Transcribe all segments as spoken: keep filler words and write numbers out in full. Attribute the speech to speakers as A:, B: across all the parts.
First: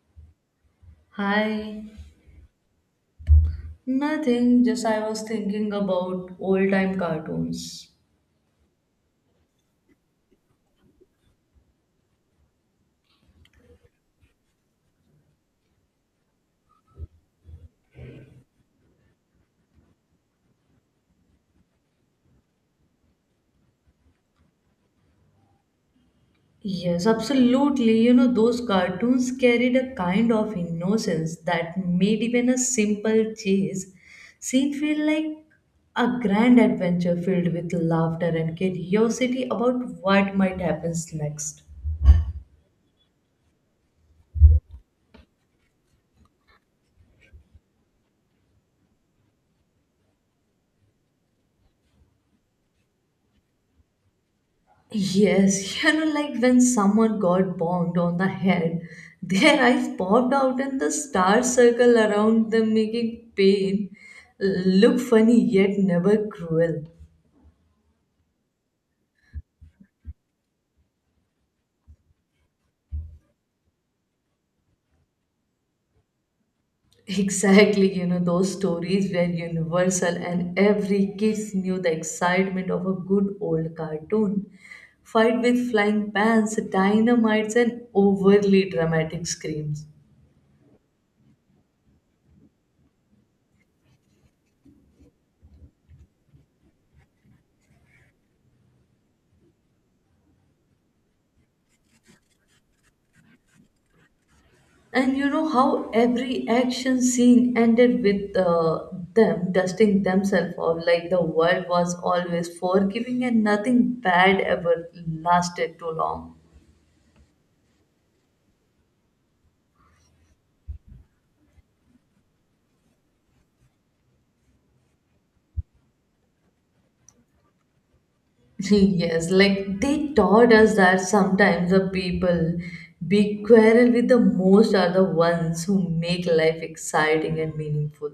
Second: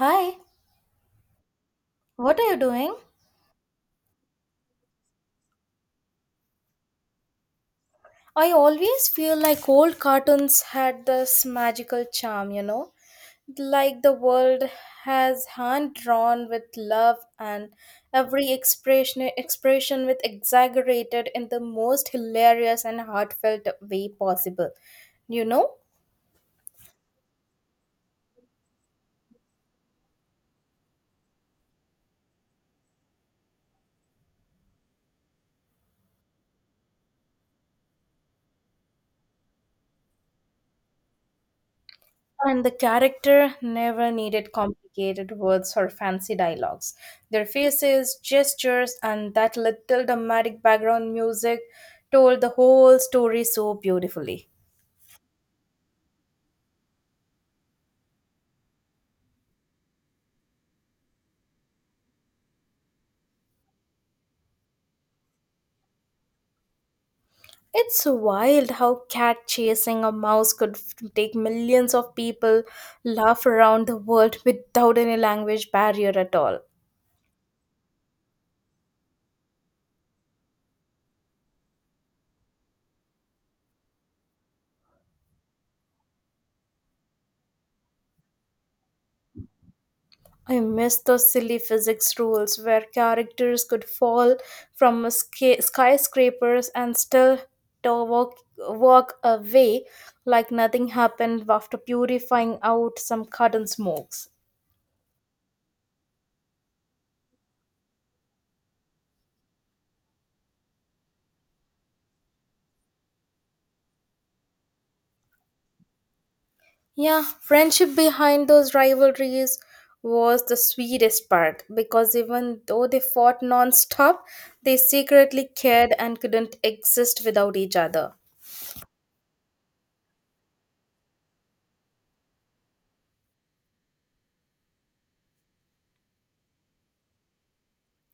A: Hi,
B: Hi.
A: what are you doing?
B: Nothing, just I was thinking about old time cartoons.
A: I always feel like old cartoons had this magical charm, you know, like the world has hand drawn with love and every expression expression with exaggerated in the most hilarious and heartfelt way possible. You know?
B: Yes, absolutely. You know, those cartoons carried a kind of innocence that made even a simple chase scene feel like a grand adventure filled with laughter and curiosity about what might happen next.
A: And the character never needed complicated words or fancy dialogues. Their faces, gestures, and that little dramatic background music told the whole story so beautifully.
B: Yes, you know, like when someone got bonked on the head, their eyes popped out and the stars circle around them, making pain look funny yet never cruel.
A: It's wild how cat chasing a mouse could f- take millions of people laugh around the world without any language barrier at all.
B: Exactly, you know, those stories were universal, and every kid knew the excitement of a good old cartoon. Fight with flying pans, dynamites, and overly dramatic screams.
A: I miss those silly physics rules where characters could fall from a sca- skyscrapers and still to walk, walk away like nothing happened after purifying out some cotton smokes.
B: And you know how every action scene ended with uh, them dusting themselves off, like the world was always forgiving and nothing bad ever lasted too long.
A: Yeah, friendship behind those rivalries was the sweetest part because even though they fought non stop, they secretly cared and couldn't exist without each other.
B: Yes, like they taught us that sometimes the people we quarrel with the most are the ones who make life exciting and meaningful.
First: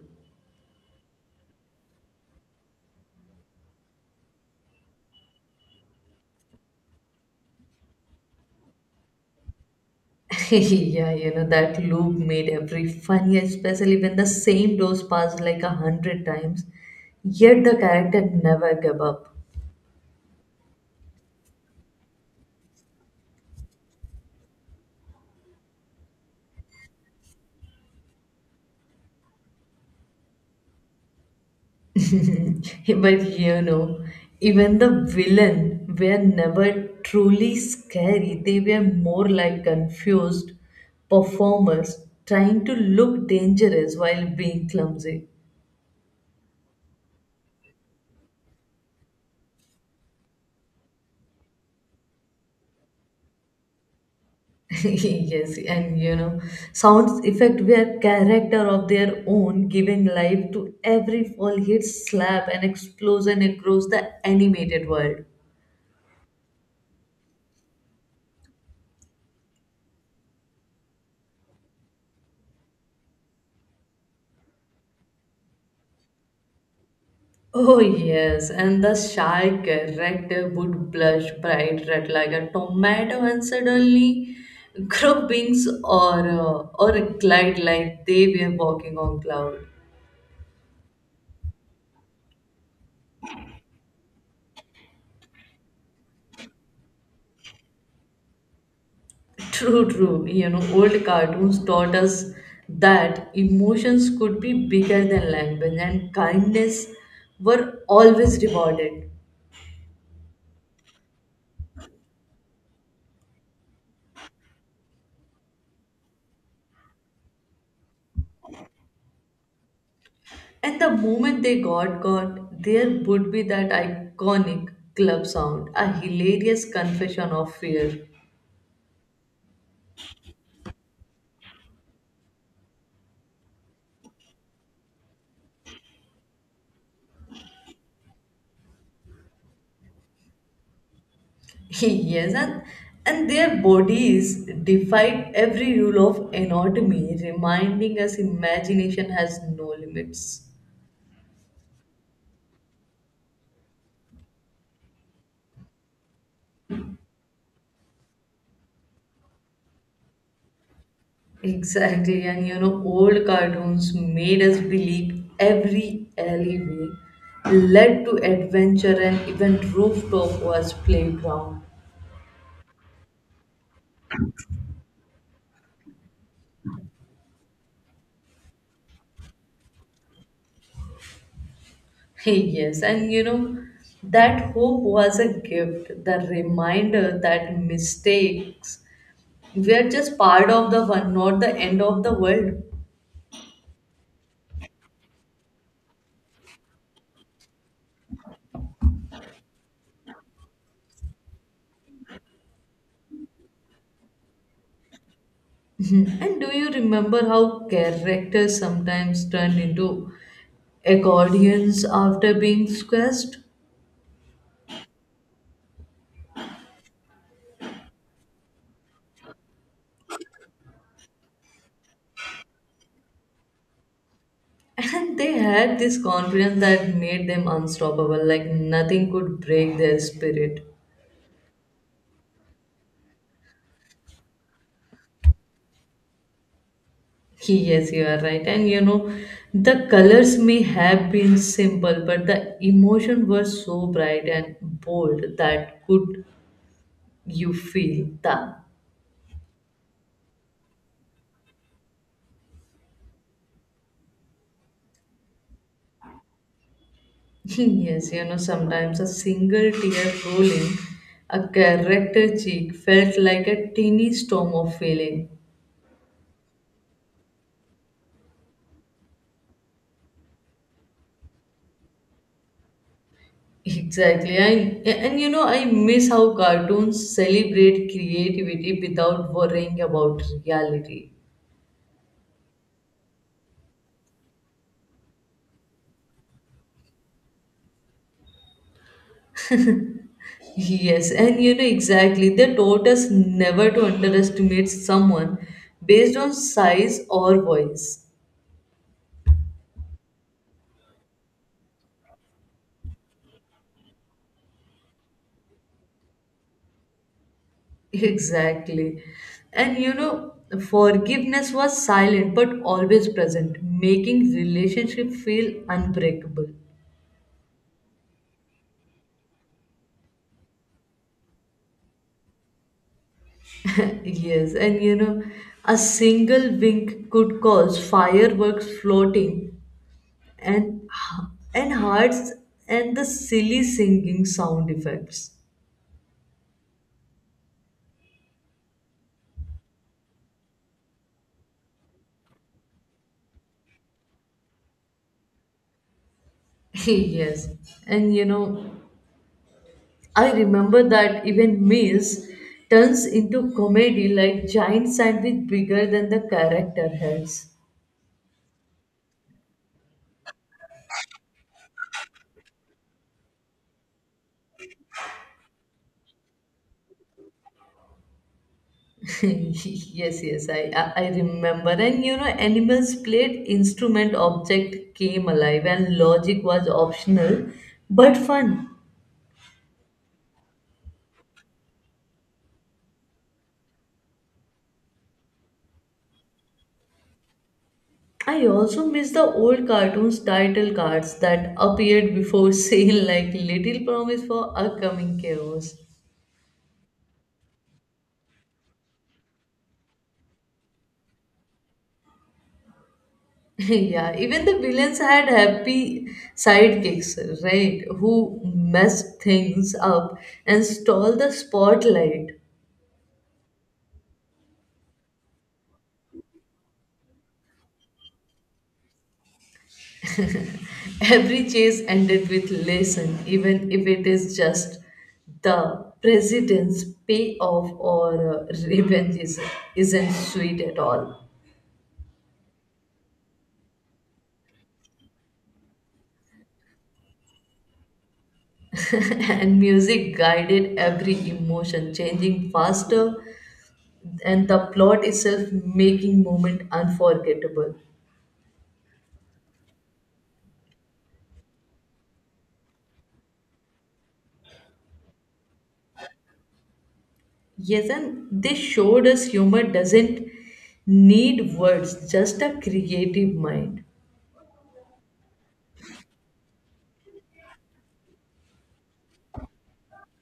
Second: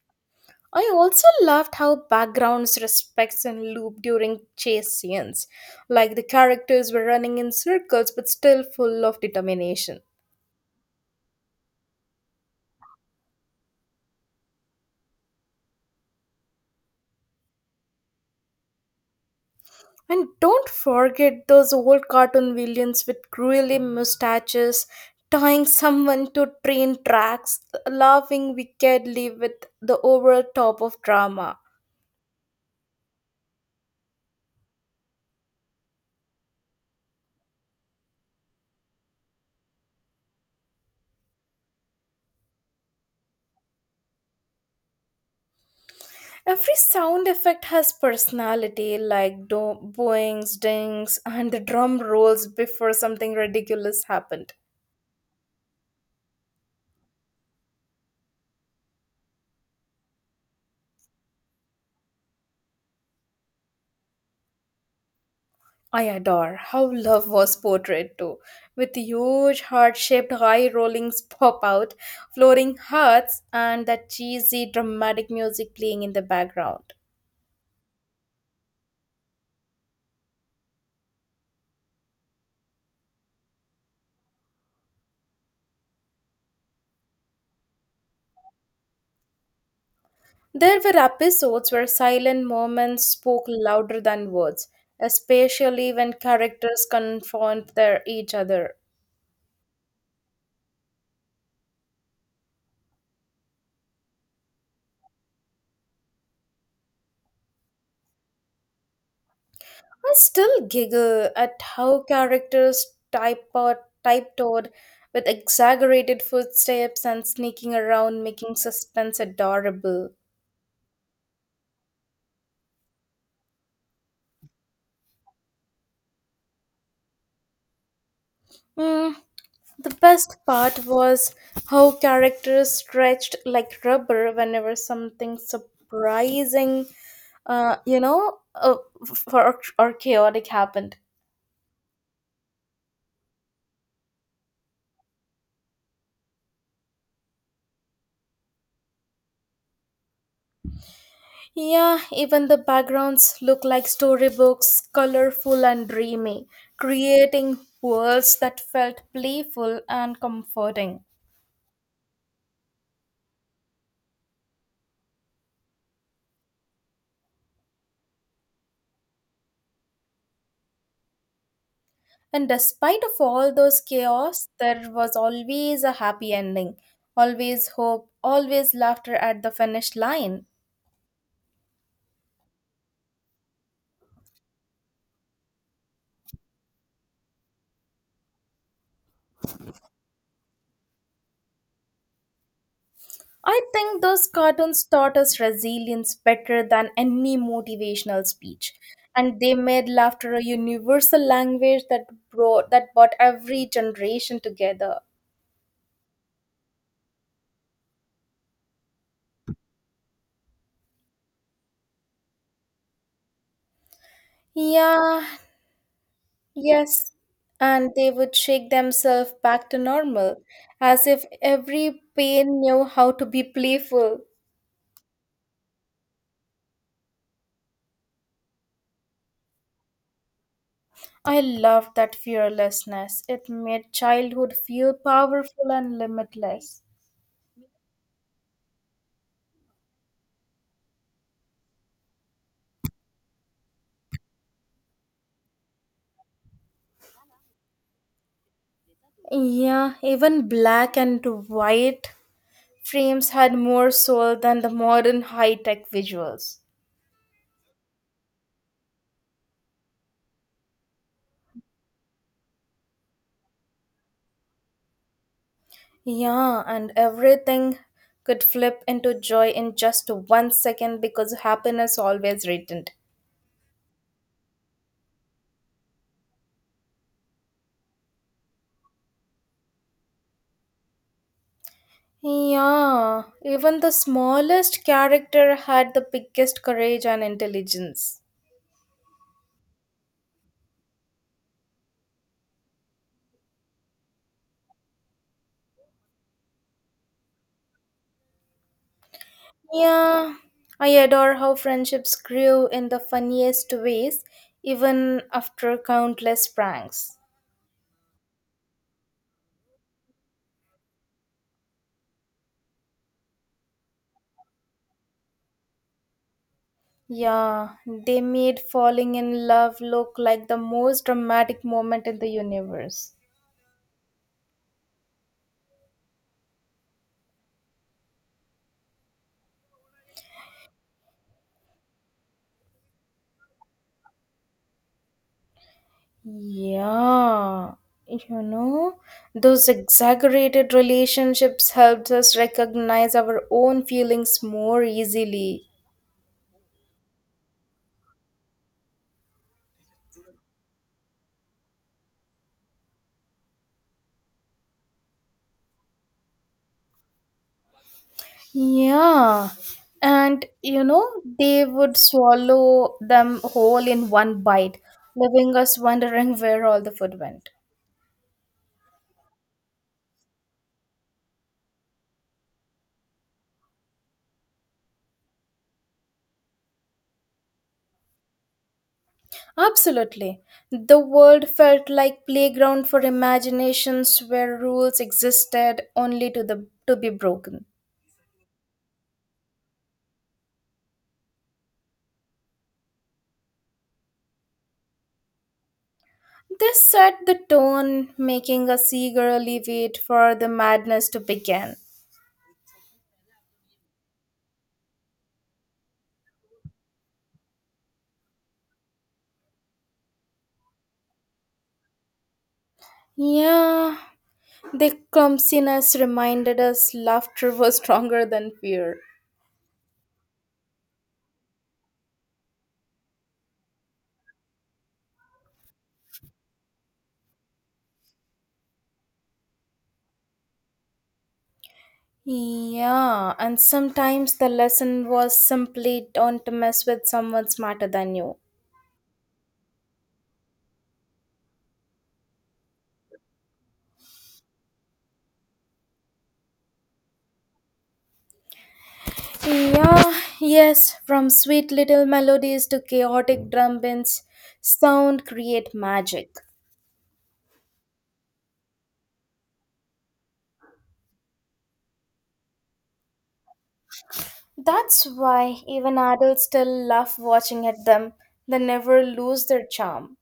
A: I also loved how backgrounds respects and loop during chase scenes, like the characters were running in circles but still full of determination.
B: Yeah, you know, that loop made every funny, especially when the same dose passed like a hundred times. Yet the character never gave up.
A: And don't forget those old cartoon villains with curly mustaches, tying someone to train tracks, laughing wickedly with the over top of drama.
B: But you know, even the villain were never truly scary. They were more like confused performers trying to look dangerous while being clumsy.
A: Every sound effect has personality, like do- boings, dings, and the drum rolls before something ridiculous happened.
B: Yes, and you know, sounds effect were character of their own, giving life to every fall hit, slap, and explosion across the animated world.
A: I adore how love was portrayed too, with huge heart shaped high rollings pop out, flooring hearts, and that cheesy dramatic music playing in the background.
B: Oh yes, and the shy character would blush bright red like a tomato and suddenly grow wings or uh, or glide like they were walking on cloud.
A: There were episodes where silent moments spoke louder than words, especially when characters confront their each other.
B: True, true. You know, old cartoons taught us that emotions could be bigger than language and kindness were always rewarded.
A: I still giggle at how characters type out, typetoed with exaggerated footsteps and sneaking around, making suspense adorable.
B: And the moment they got caught, there would be that iconic club sound, a hilarious confession of fear.
A: Mm, the best part was how characters stretched like rubber whenever something surprising, uh, you know, uh, f- or, or chaotic happened.
B: Yes, and, and their bodies defied every rule of anatomy, reminding us imagination has no limits.
A: Yeah, even the backgrounds look like storybooks, colorful and dreamy, creating worlds that felt playful and comforting.
B: Exactly, and you know, old cartoons made us believe every alleyway led to adventure and even rooftop was playground.
A: And despite of all those chaos, there was always a happy ending, always hope, always laughter at the finish line.
B: Yes, and you know, that hope was a gift, the reminder that mistakes were just part of the one, not the end of the world.
A: I think those cartoons taught us resilience better than any motivational speech. And they made laughter a universal language that brought that brought every generation together.
B: And do you remember how characters sometimes turned into accordions after being squeezed?
A: Yeah, yes. And they would shake themselves back to normal, as if every pain knew how to be playful.
B: And they had this confidence that made them unstoppable, like nothing could break their spirit.
A: I loved that fearlessness. It made childhood feel powerful and limitless.
B: Yes, you are right. And you know, the colors may have been simple, but the emotion was so bright and bold that could you feel that.
A: Yeah, even black and white frames had more soul than the modern high tech visuals.
B: Yes, you know, sometimes a single tear rolling a character cheek felt like a teeny storm of feeling.
A: Yeah, and everything could flip into joy in just one second because happiness always returned.
B: Exactly. I, and you know, I miss how cartoons celebrate creativity without worrying about reality.
A: Yeah, even the smallest character had the biggest courage and intelligence.
B: Yes, and you know, exactly. They taught us never to underestimate someone based on size or voice.
A: Yeah, I adore how friendships grew in the funniest ways, even after countless pranks.
B: Exactly. And you know, forgiveness was silent but always present, making relationship feel unbreakable.
A: Yeah, they made falling in love look like the most dramatic moment in the universe.
B: Yes, and you know, a single wink could cause fireworks floating and h- and hearts and the silly singing sound effects.
A: Yeah, you know, those exaggerated relationships helped us recognize our own feelings more easily.
B: Yes, and you know, I remember that even meals turns into comedy like giant sandwich bigger than the character heads.
A: Yeah. And you know, they would swallow them whole in one bite, leaving us wondering where all the food went.
B: yes yes I, I i remember and you know animals played instrument object came alive and logic was optional but fun.
A: Absolutely. The world felt like playground for imaginations where rules existed only to the to be broken.
B: I also miss the old cartoons title cards that appeared before sale like little promise for upcoming chaos.
A: This set the tone, making us eagerly wait for the madness to begin.
B: Yeah, even the villains had happy sidekicks, right, who messed things up and stole the spotlight.
A: Yeah, their clumsiness reminded us laughter was stronger than fear.
B: Every chase ended with lesson, even if it is just the president's payoff or uh, revenge is, isn't sweet at all.
A: Yeah, and sometimes the lesson was simply don't mess with someone smarter than you.
B: And music guided every emotion, changing faster, and the plot itself making moment unforgettable.
A: Yeah, yes, from sweet little melodies to chaotic drum beats, sound create magic.
B: Yes, and they showed us humor doesn't need words, just a creative mind.
A: That's why even adults still love watching at them. They never lose their charm.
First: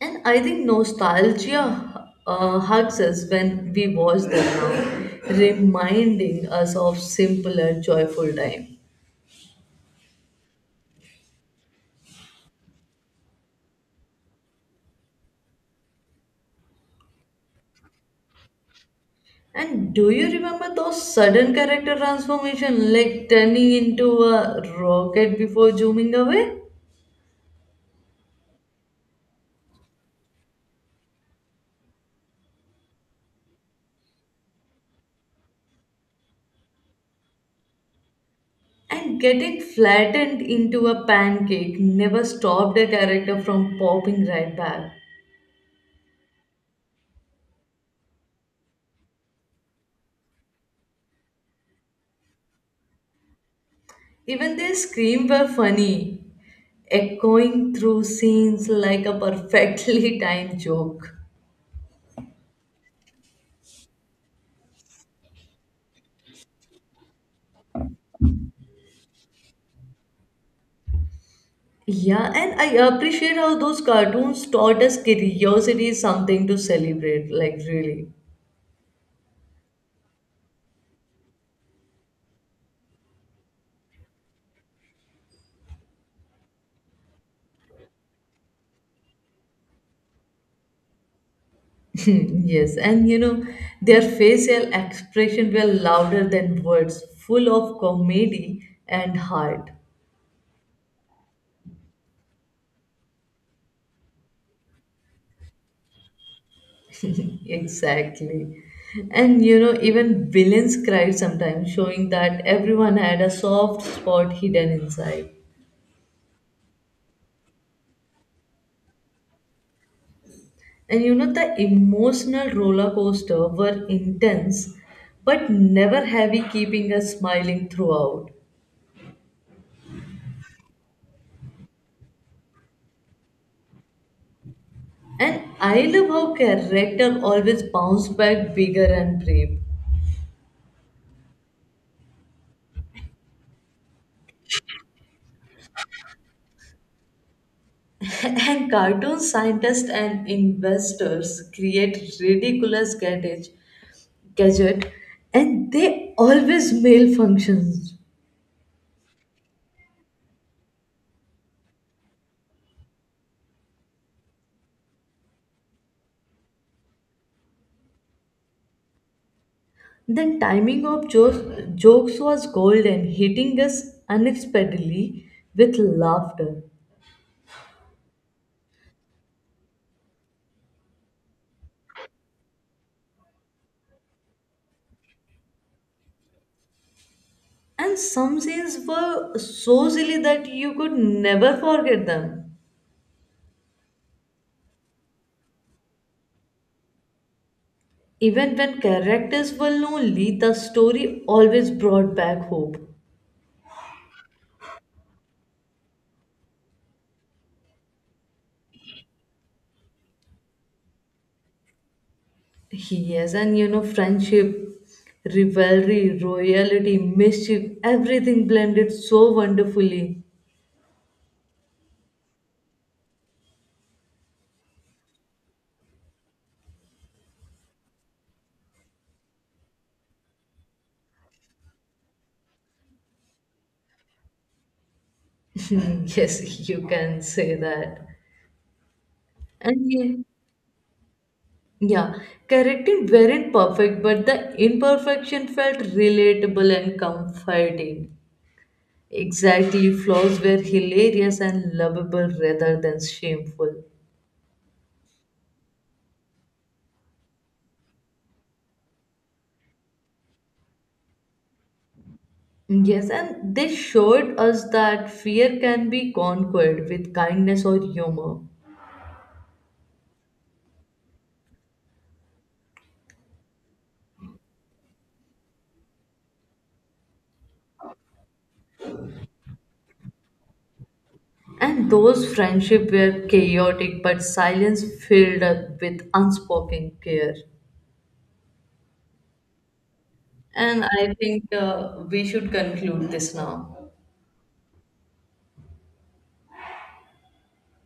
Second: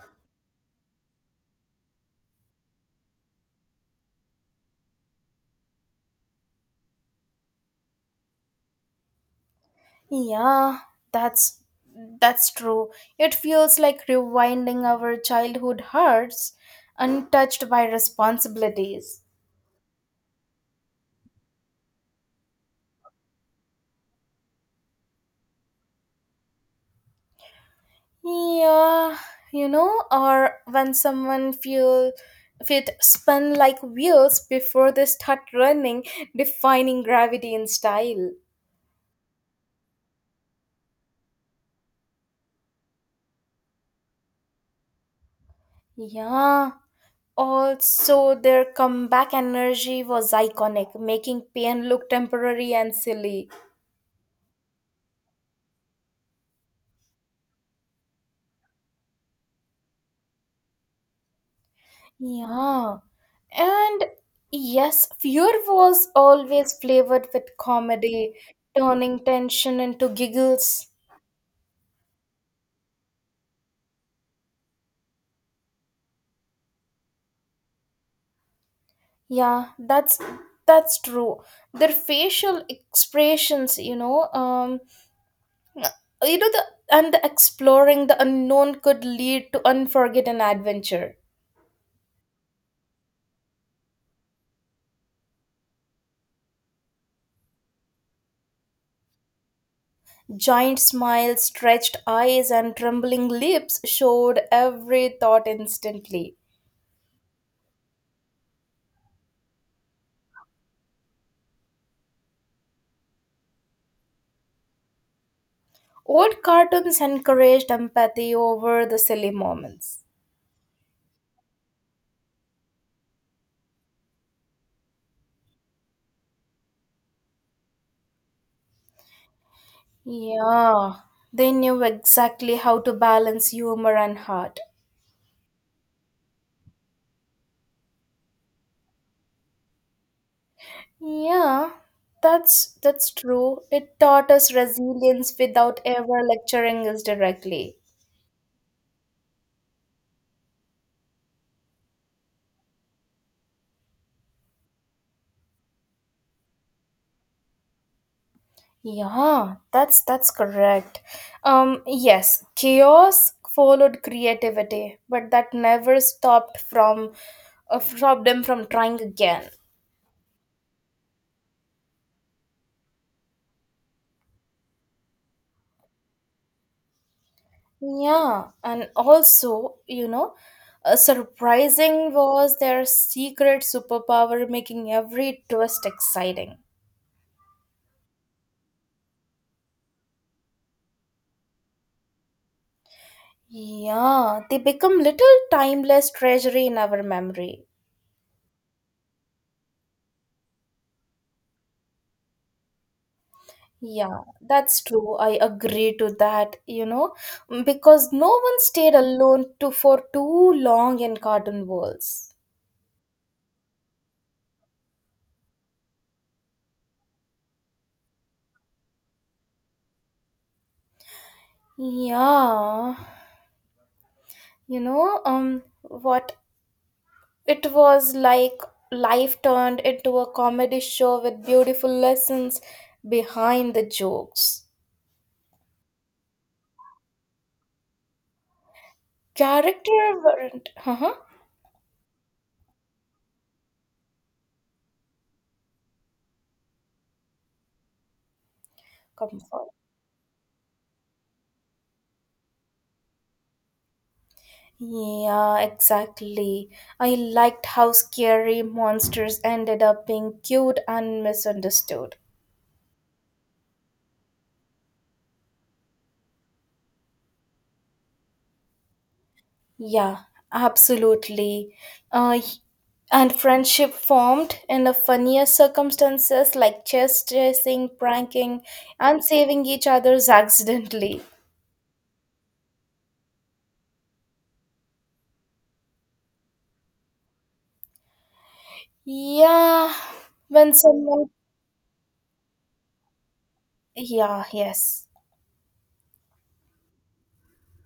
B: And I think nostalgia uh, hugs us when we watch them now, reminding us of simpler, joyful time.
A: Yeah, that's that's true. It feels like rewinding our childhood hearts untouched by responsibilities.
B: And do you remember those sudden character transformation, like turning into a rocket before zooming away?
A: Yeah, you know, or when someone feel feet spun like wheels before they start running, defining gravity in style.
B: And getting flattened into a pancake never stopped a character from popping right back.
A: Yeah. Also, their comeback energy was iconic, making pain look temporary and silly.
B: Even their screams were funny, echoing through scenes like a perfectly timed joke.
A: Yeah. And yes, fear was always flavored with comedy, turning tension into giggles.
B: Yeah, and I appreciate how those cartoons taught us curiosity is something to celebrate, like really.
A: Yeah, that's that's true. Their facial expressions, you know, um, you know the and the exploring the unknown could lead to unforgettable adventure.
B: Yes, and you know, their facial expression were louder than words, full of comedy and heart.
A: Giant smiles, stretched eyes, and trembling lips showed every thought instantly.
B: Exactly. And you know, even villains cried sometimes, showing that everyone had a soft spot hidden inside.
A: Old cartoons encouraged empathy over the silly moments.
B: And you know, the emotional roller coaster were intense but never heavy, keeping us smiling throughout.
A: Yeah, they knew exactly how to balance humor and heart.
B: And I love how character always bounce back bigger and brave.
A: Yeah, that's that's true. It taught us resilience without ever lecturing us directly.
B: And cartoon scientists and investors create ridiculous gadget, gadget and they always malfunctions.
A: Yeah, that's that's correct. Um, yes, chaos followed creativity, but that never stopped from uh, stopped them from trying again.
B: Then timing of jokes, jokes was golden, hitting us unexpectedly with laughter.
A: Yeah, and also, you know, uh, surprising was their secret superpower, making every twist exciting.
B: And some scenes were so silly that you could never forget them.
A: Yeah, they become little timeless treasury in our memory.
B: Even when characters were lonely, the story always brought back hope.
A: Yeah, that's true. I agree to that, you know, because no one stayed alone to for too long in cartoon worlds.
B: Yes, and you know, friendship, rivalry, royalty, mischief, everything blended so wonderfully.
A: Yeah, you know, um, what it was like life turned into a comedy show with beautiful lessons behind the jokes.
B: Yes, you can say that. And yeah,
A: Character weren't, huh?
B: yeah, characters weren't perfect, but the imperfection felt relatable and comforting.
A: Come forward.
B: Exactly, flaws were hilarious and lovable rather than shameful.
A: Yeah, exactly. I liked how scary monsters ended up being cute and misunderstood.
B: Yes, and they showed us that fear can be conquered with kindness or humor.
A: Yeah, absolutely. Uh, and friendship formed in the funniest circumstances like chess chasing, pranking, and saving each other's accidentally.
B: And those friendships were chaotic, but silence filled up with unspoken care.
A: Yeah, when
B: And I
A: someone.
B: think uh, we should conclude this now.
A: Yeah, yes.